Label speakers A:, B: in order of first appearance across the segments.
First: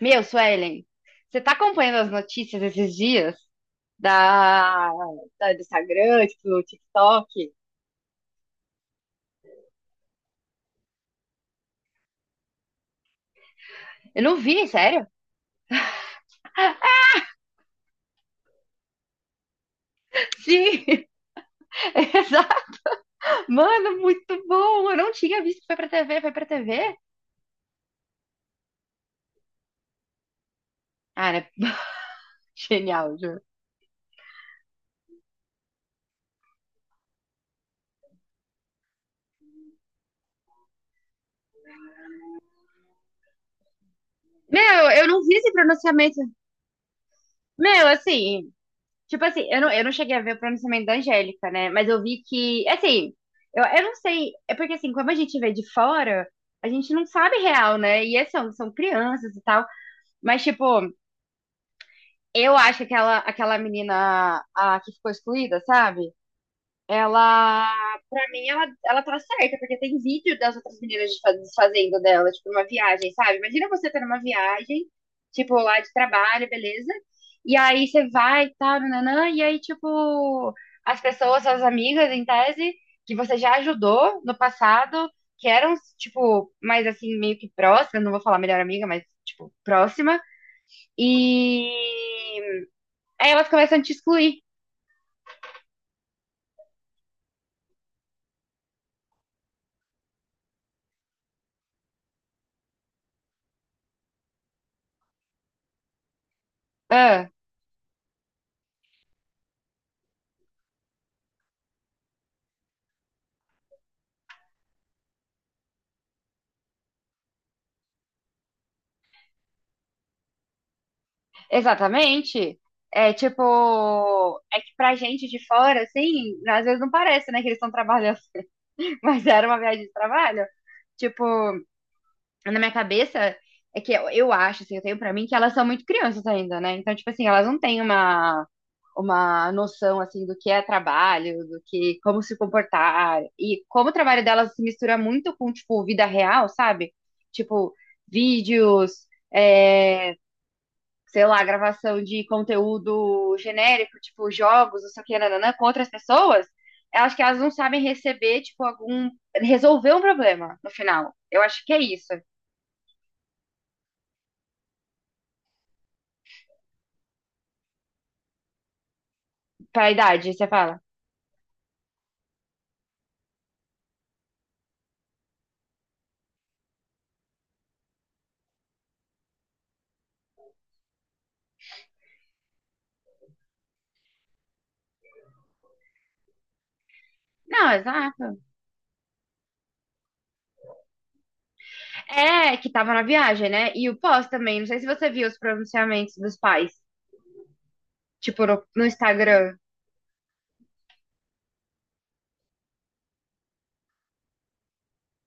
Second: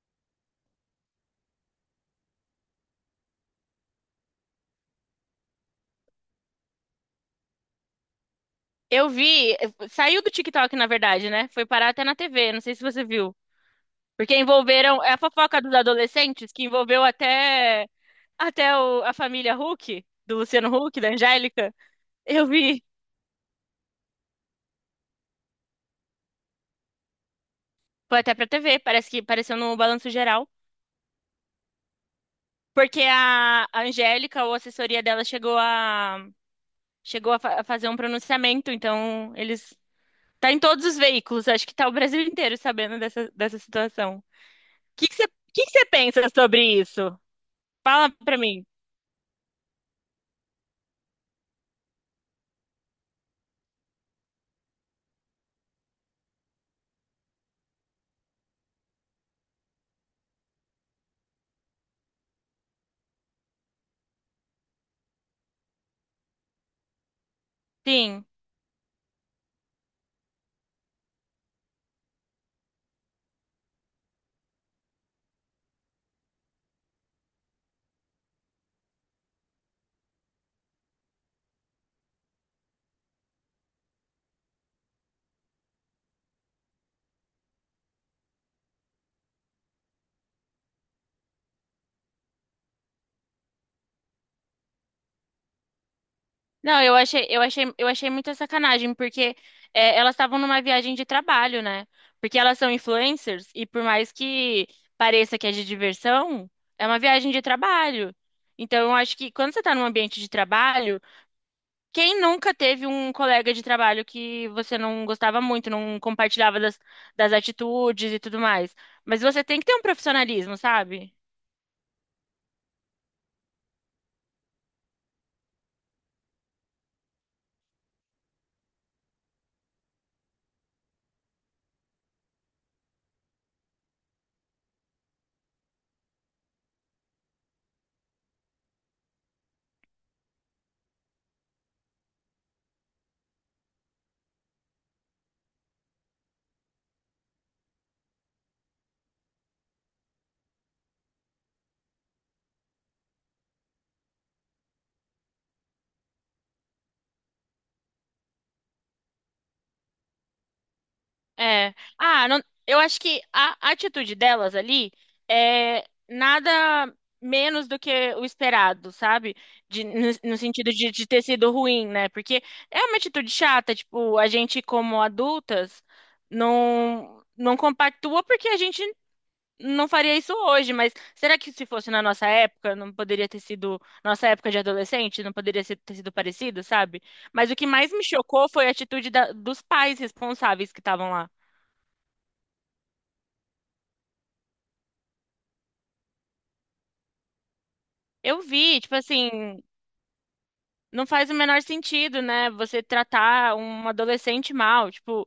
A: Meu, Suelen, você tá acompanhando as notícias esses dias da, do Instagram, tipo, do TikTok?
B: Eu vi, saiu do TikTok, na verdade, né? Foi parar até na TV, não sei se você viu.
A: Eu
B: Porque
A: não vi,
B: envolveram,
A: sério?
B: é a fofoca dos adolescentes que envolveu até a família Huck, do Luciano Huck,
A: Sim!
B: da Angélica. Eu
A: Exa-
B: vi,
A: Mano, muito bom! Eu não tinha visto que foi pra TV, foi pra TV?
B: foi até pra TV, parece que apareceu no Balanço Geral.
A: Cara,
B: Porque
A: genial, juro.
B: a Angélica, ou a assessoria dela, a fazer um pronunciamento, então eles tá em todos os veículos, acho que tá o Brasil inteiro sabendo dessa situação. O
A: Meu, eu
B: que que
A: não
B: você, o
A: vi esse
B: que que você
A: pronunciamento.
B: pensa sobre isso?
A: Meu,
B: Fala pra
A: assim,
B: mim.
A: tipo assim, eu não cheguei a ver o pronunciamento da Angélica, né? Mas eu vi que, assim, eu não sei, é porque assim, como a gente vê de fora, a gente não sabe real, né? São crianças e tal. Mas, tipo, eu acho que aquela menina a, que ficou excluída, sabe? Ela, pra
B: Sim.
A: mim, ela tá certa, porque tem vídeo das outras meninas desfazendo dela, tipo, numa viagem, sabe? Imagina você tá numa viagem, tipo, lá de trabalho, beleza? E aí você vai e tal, nananã, e aí, tipo, as pessoas, suas amigas, em tese, que você já ajudou no passado, que eram, tipo, mais assim, meio que próximas, não vou falar melhor amiga, mas, tipo, próxima, e aí elas começam a te excluir.
B: Não, eu achei muita sacanagem, porque é, elas estavam numa viagem de trabalho, né? Porque elas são influencers e por mais que pareça que é de diversão, é uma
A: Ah,
B: viagem de trabalho. Então, eu acho que quando você está num ambiente de trabalho, quem nunca teve um colega de trabalho que você não gostava muito, não compartilhava das atitudes e tudo mais? Mas você tem que ter um profissionalismo, sabe?
A: exatamente. É tipo, é que pra gente de fora, assim, às vezes não parece, né, que eles estão trabalhando, mas era uma viagem de trabalho. Tipo, na minha cabeça, é que eu acho, assim, eu tenho pra mim que elas são muito crianças ainda, né? Então, tipo assim, elas não têm uma noção, assim, do que é trabalho, do que, como se comportar. E como o trabalho delas se mistura muito com, tipo, vida real, sabe? Tipo, vídeos, é, sei lá, gravação de conteúdo genérico, tipo jogos, não sei o que, nananã, com outras pessoas, eu acho que elas não sabem receber, tipo, algum. Resolver um problema no final. Eu acho que
B: É.
A: é isso.
B: Eu acho que a atitude delas ali é nada menos do que o esperado, sabe?
A: Pra idade,
B: No
A: você
B: sentido
A: fala.
B: de ter sido ruim, né? Porque é uma atitude chata, tipo, a gente como adultas não compactua porque a gente não faria isso hoje, mas será que se fosse na nossa época, não poderia ter sido, nossa época de adolescente, não poderia ter sido parecido, sabe? Mas o que
A: Não,
B: mais me
A: exato.
B: chocou foi a atitude dos pais responsáveis que estavam lá.
A: É, que tava na viagem, né? E o pós também. Não sei se você viu os pronunciamentos dos pais,
B: Eu
A: tipo,
B: vi,
A: no
B: tipo
A: Instagram.
B: assim, não faz o menor sentido, né? Você tratar um adolescente mal, tipo, o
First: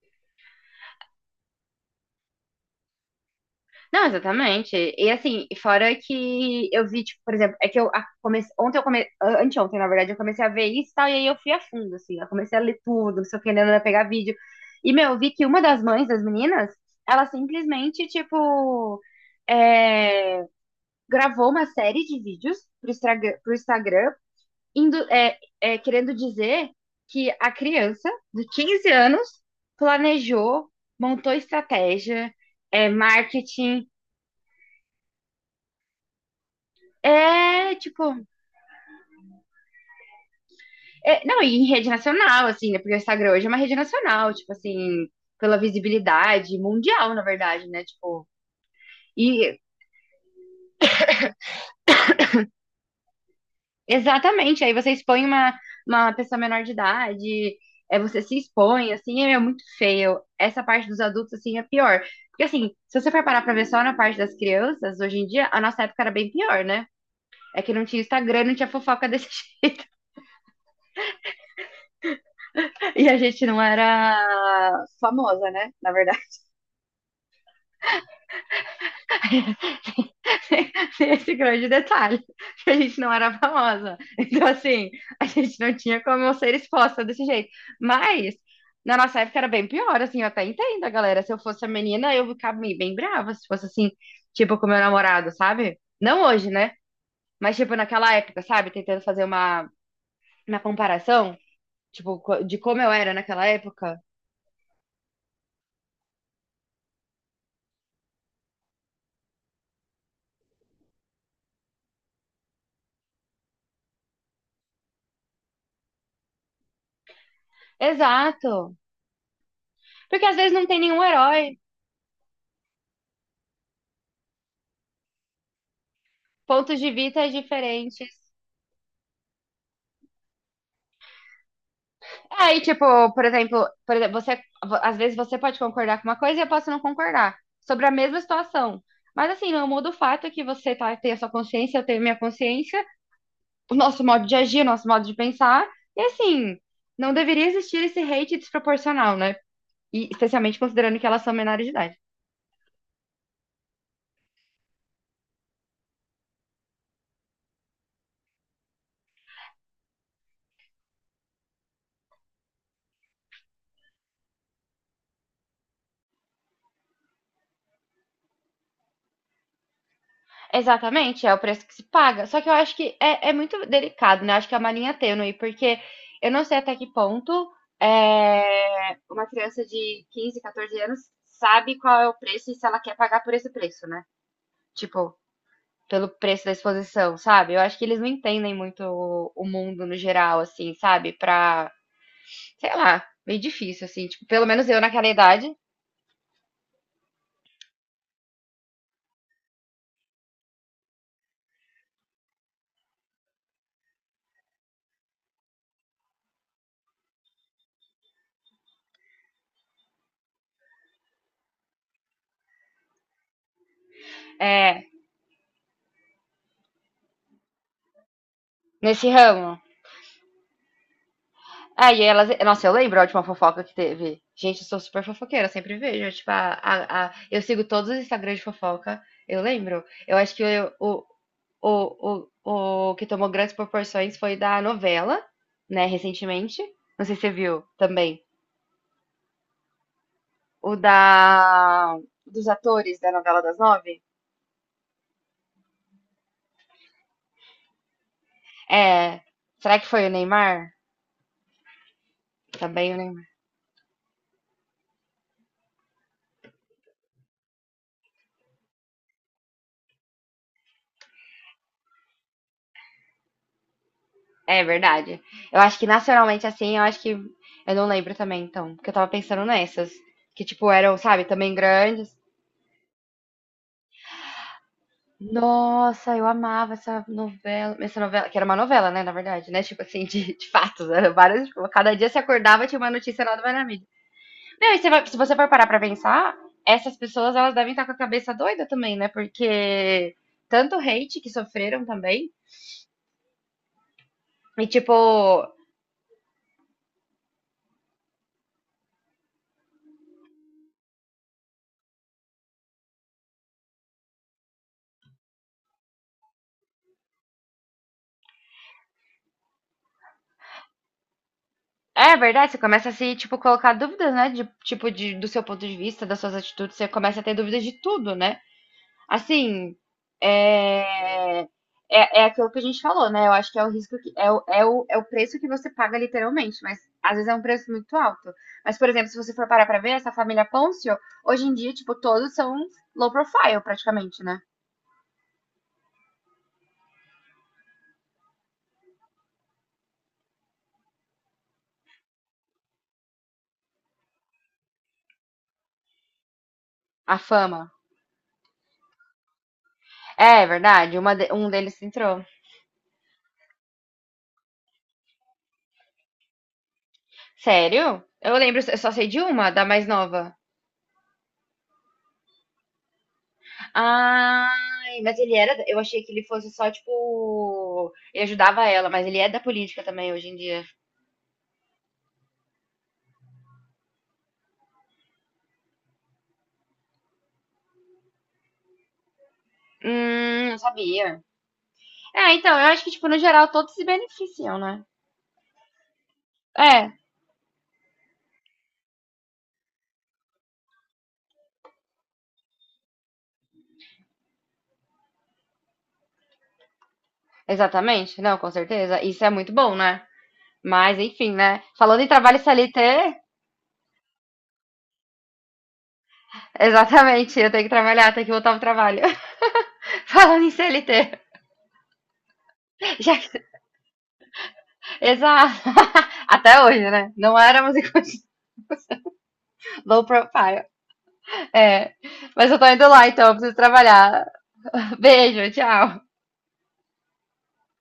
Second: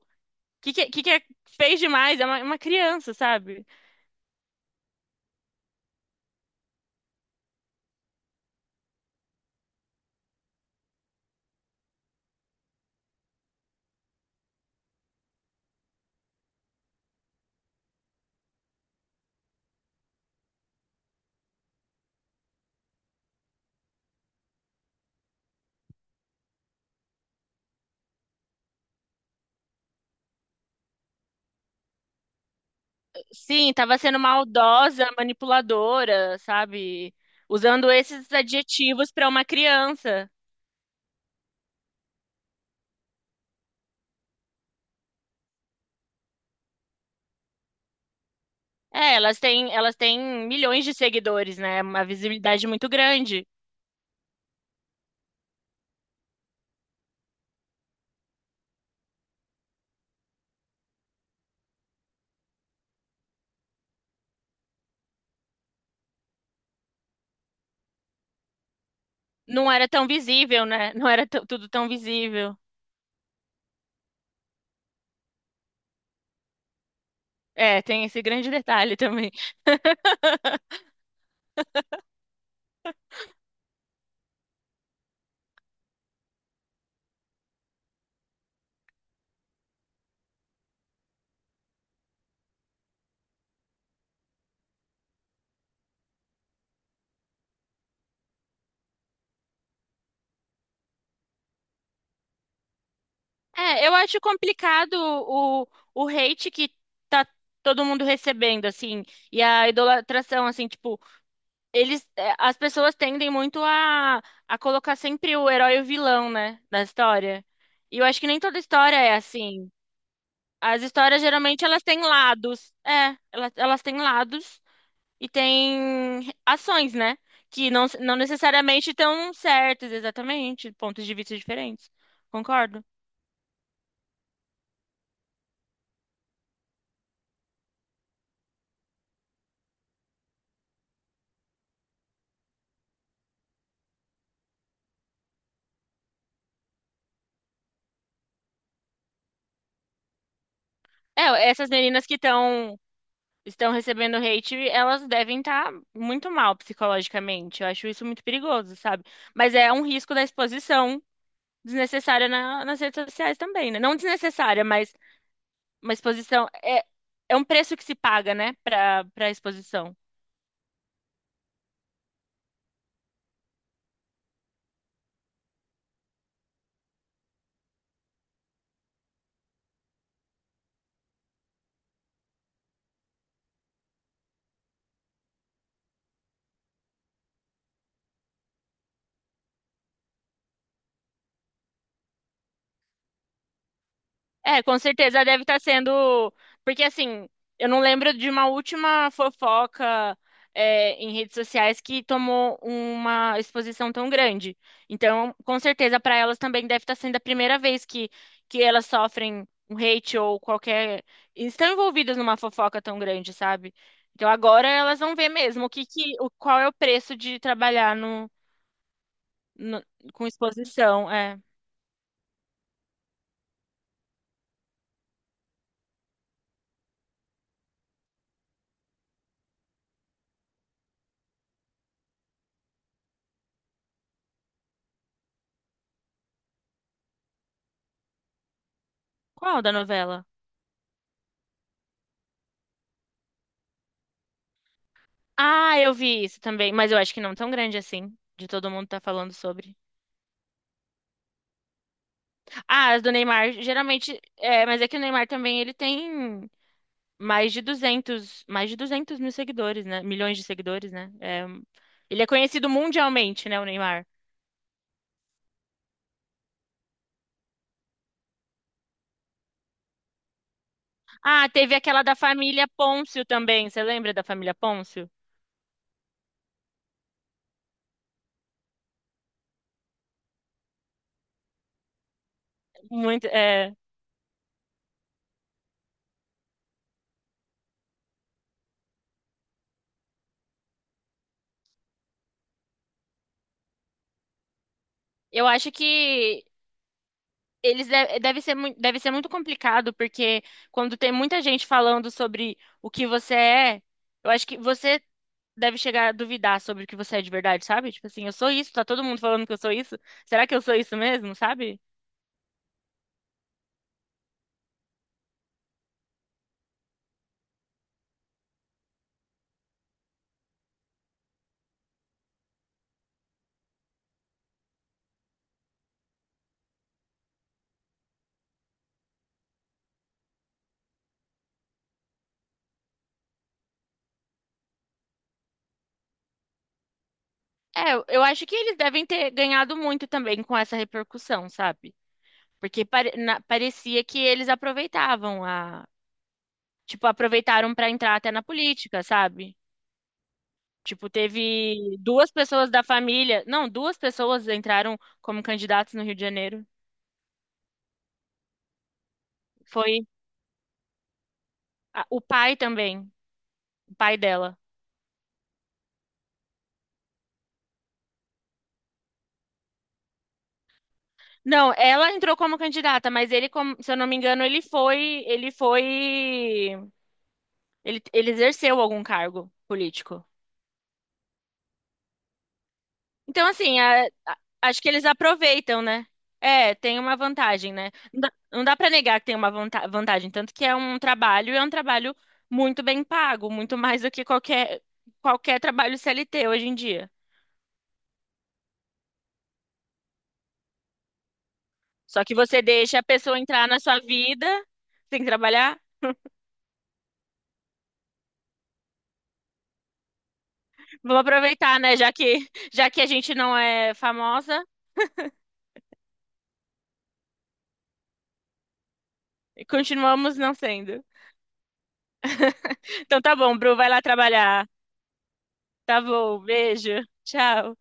B: que que, que que é- fez demais? É uma criança, sabe?
A: Não, exatamente. E assim, fora que eu vi, tipo, por exemplo, é que eu comecei, ontem eu comecei, anteontem, na verdade, eu comecei a ver isso e tal, e aí eu fui a fundo, assim, eu comecei a ler tudo, não sei o que, né, pegar vídeo. E, meu, eu vi que uma das mães das meninas, ela simplesmente, tipo, é, gravou uma série de vídeos pro Instagram indo, querendo dizer que a criança de 15 anos planejou, montou estratégia, é,
B: Sim,
A: marketing.
B: tava sendo maldosa, manipuladora, sabe?
A: É,
B: Usando
A: tipo,
B: esses adjetivos pra uma criança.
A: não, e em rede nacional, assim, né? Porque o Instagram hoje é uma rede nacional, tipo assim, pela visibilidade mundial, na verdade, né? Tipo,
B: É,
A: e
B: elas têm milhões de seguidores, né? Uma visibilidade muito grande.
A: exatamente, aí você expõe uma pessoa menor de idade, é, você se expõe, assim, é muito feio. Essa parte dos adultos, assim, é pior. Porque, assim, se você for parar pra ver só na parte das crianças, hoje em dia, a nossa época era bem pior, né? É que não tinha Instagram, não tinha fofoca desse jeito.
B: Não era tão visível, né? Não era tão- Tudo tão visível.
A: E a gente não era famosa, né? Na verdade.
B: É, tem esse grande detalhe também.
A: Esse grande detalhe, que a gente não era famosa. Então, assim, a gente não tinha como eu ser exposta desse jeito. Mas, na nossa época era bem pior, assim, eu até entendo a galera. Se eu fosse a menina, eu ficava meio bem brava, se fosse assim, tipo, com meu namorado, sabe? Não hoje, né? Mas, tipo, naquela época, sabe? Tentando fazer uma comparação, tipo, de como eu era naquela
B: É, eu
A: época.
B: acho complicado o, o hate que tá todo mundo recebendo, assim, e a idolatração, assim, tipo, as pessoas tendem muito a colocar sempre o herói e o vilão, né, na história. E eu acho que nem
A: Exato.
B: toda história é assim.
A: Porque às vezes não tem
B: As
A: nenhum
B: histórias,
A: herói,
B: geralmente, elas têm lados. É, elas têm lados e têm
A: pontos de
B: ações, né,
A: vista
B: que
A: diferentes.
B: não necessariamente estão certas, exatamente, pontos de vista diferentes.
A: É, aí,
B: Concordo.
A: tipo, por exemplo, você, às vezes você pode concordar com uma coisa e eu posso não concordar sobre a mesma situação. Mas assim, não muda o fato que você tá, tem a sua consciência, eu tenho a minha consciência, o nosso modo de agir, o nosso modo de pensar. E assim, não deveria existir esse hate desproporcional, né? E especialmente considerando que elas são
B: É,
A: menores
B: essas
A: de idade.
B: meninas que estão recebendo hate, elas devem estar muito mal psicologicamente. Eu acho isso muito perigoso, sabe? Mas é um risco da exposição desnecessária nas redes sociais também, né? Não desnecessária, mas uma exposição é um preço que se paga, né, para exposição.
A: Exatamente, é o preço que se paga. Só que eu acho que é muito delicado, né? Acho que é uma linha tênue, porque eu não sei até que ponto é, uma criança de 15, 14 anos sabe qual é o preço e se ela quer pagar por esse preço, né? Tipo, pelo preço da exposição, sabe? Eu acho que eles não entendem muito o mundo no geral, assim, sabe? Pra, sei lá, meio difícil, assim. Tipo, pelo
B: É,
A: menos
B: com
A: eu naquela
B: certeza deve
A: idade,
B: estar sendo. Porque, assim, eu não lembro de uma última fofoca, é, em redes sociais que tomou uma exposição tão grande. Então, com certeza, para elas também deve estar sendo a primeira vez que elas sofrem um hate ou qualquer. Estão envolvidas numa fofoca tão grande, sabe? Então, agora
A: é,
B: elas vão ver mesmo o que, que, o, qual é o preço de trabalhar
A: nesse ramo.
B: no- com exposição. É.
A: Ah e elas. Nossa, eu lembro a última fofoca que teve. Gente, eu sou super fofoqueira, sempre vejo. Tipo, eu sigo todos os Instagrams de fofoca. Eu lembro. Eu acho que o, o que tomou grandes proporções foi da novela, né, recentemente. Não sei se você viu também.
B: Qual da novela?
A: O da. Dos atores da novela das nove.
B: Ah, eu vi isso também, mas eu acho que não tão grande assim, de todo mundo tá
A: É.
B: falando sobre.
A: Será que foi o Neymar? Também
B: Ah, as do
A: o
B: Neymar, geralmente, é, mas é que o Neymar também, ele tem mais de 200 mil seguidores, né? Milhões de seguidores, né? É, ele é conhecido mundialmente, né, o Neymar.
A: É verdade. Eu acho que nacionalmente assim, eu acho que. Eu não lembro também, então. Porque eu tava pensando nessas. Que, tipo, eram, sabe,
B: Ah,
A: também
B: teve aquela
A: grandes.
B: da família Pôncio também, você lembra da família Pôncio?
A: Nossa, eu amava essa novela. Essa novela, que era uma novela, né, na verdade, né? Tipo assim, de fatos. Era várias. Tipo, cada dia se acordava tinha uma notícia
B: Muito,
A: nova na
B: é,
A: mídia. Não, e se você for parar pra pensar, essas pessoas, elas devem estar com a cabeça doida também, né? Porque tanto hate que sofreram também. E, tipo,
B: eu acho que eles deve ser, deve ser muito complicado, porque quando tem muita gente falando sobre o que você é, eu acho que você deve chegar a duvidar sobre o que você é de verdade, sabe? Tipo assim, eu sou isso, tá todo mundo falando que eu sou isso. Será que eu sou isso mesmo, sabe?
A: é verdade, você começa a se, tipo, colocar dúvidas, né? Do seu ponto de vista, das suas atitudes, você começa a ter dúvidas de tudo, né? Assim, é, é aquilo que a gente falou, né? Eu acho que é o risco que é o preço que você paga literalmente, mas às vezes é um preço muito alto. Mas, por exemplo, se você for parar pra ver, essa família Poncio, hoje em dia, tipo, todos são low profile, praticamente, né?
B: É, eu acho que eles devem ter ganhado muito também com essa repercussão, sabe? Porque parecia que eles aproveitavam tipo,
A: A fama.
B: aproveitaram pra entrar até na política, sabe?
A: É, é verdade,
B: Tipo,
A: uma um deles
B: teve
A: entrou.
B: duas pessoas da família, não, duas pessoas entraram como candidatos no Rio de Janeiro.
A: Sério? Eu lembro, eu só sei de uma, da mais
B: Foi
A: nova.
B: o pai também, o pai dela.
A: Ai, mas ele era. Eu achei que ele fosse só, tipo. Ele ajudava ela, mas ele é da política também hoje em dia.
B: Não, ela entrou como candidata, mas ele, como- se eu não me engano, ele exerceu algum cargo político.
A: Não sabia. É, então, eu acho que, tipo, no
B: Então,
A: geral, todos
B: assim,
A: se beneficiam,
B: acho
A: né?
B: que eles aproveitam, né? É,
A: É,
B: tem uma vantagem, né? Não dá para negar que tem uma vantagem, tanto que é um trabalho, e é um trabalho muito bem pago, muito mais do que qualquer trabalho CLT hoje em dia.
A: exatamente. Não, com certeza. Isso é muito bom, né? Mas, enfim, né? Falando em
B: Só que
A: trabalho
B: você deixa a
A: CLT,
B: pessoa entrar na sua vida, tem que trabalhar.
A: exatamente. Eu tenho que trabalhar, tenho que voltar pro trabalho. Falando em CLT.
B: Vamos aproveitar, né? Já que a
A: Já...
B: gente
A: que-
B: não é famosa,
A: Exato. Até hoje, né? Não éramos em low
B: continuamos não
A: profile.
B: sendo.
A: É, mas eu tô indo lá,
B: Então
A: então eu
B: tá
A: preciso
B: bom, Bru, vai lá
A: trabalhar.
B: trabalhar.
A: Beijo,
B: Tá
A: tchau.
B: bom, beijo. Tchau.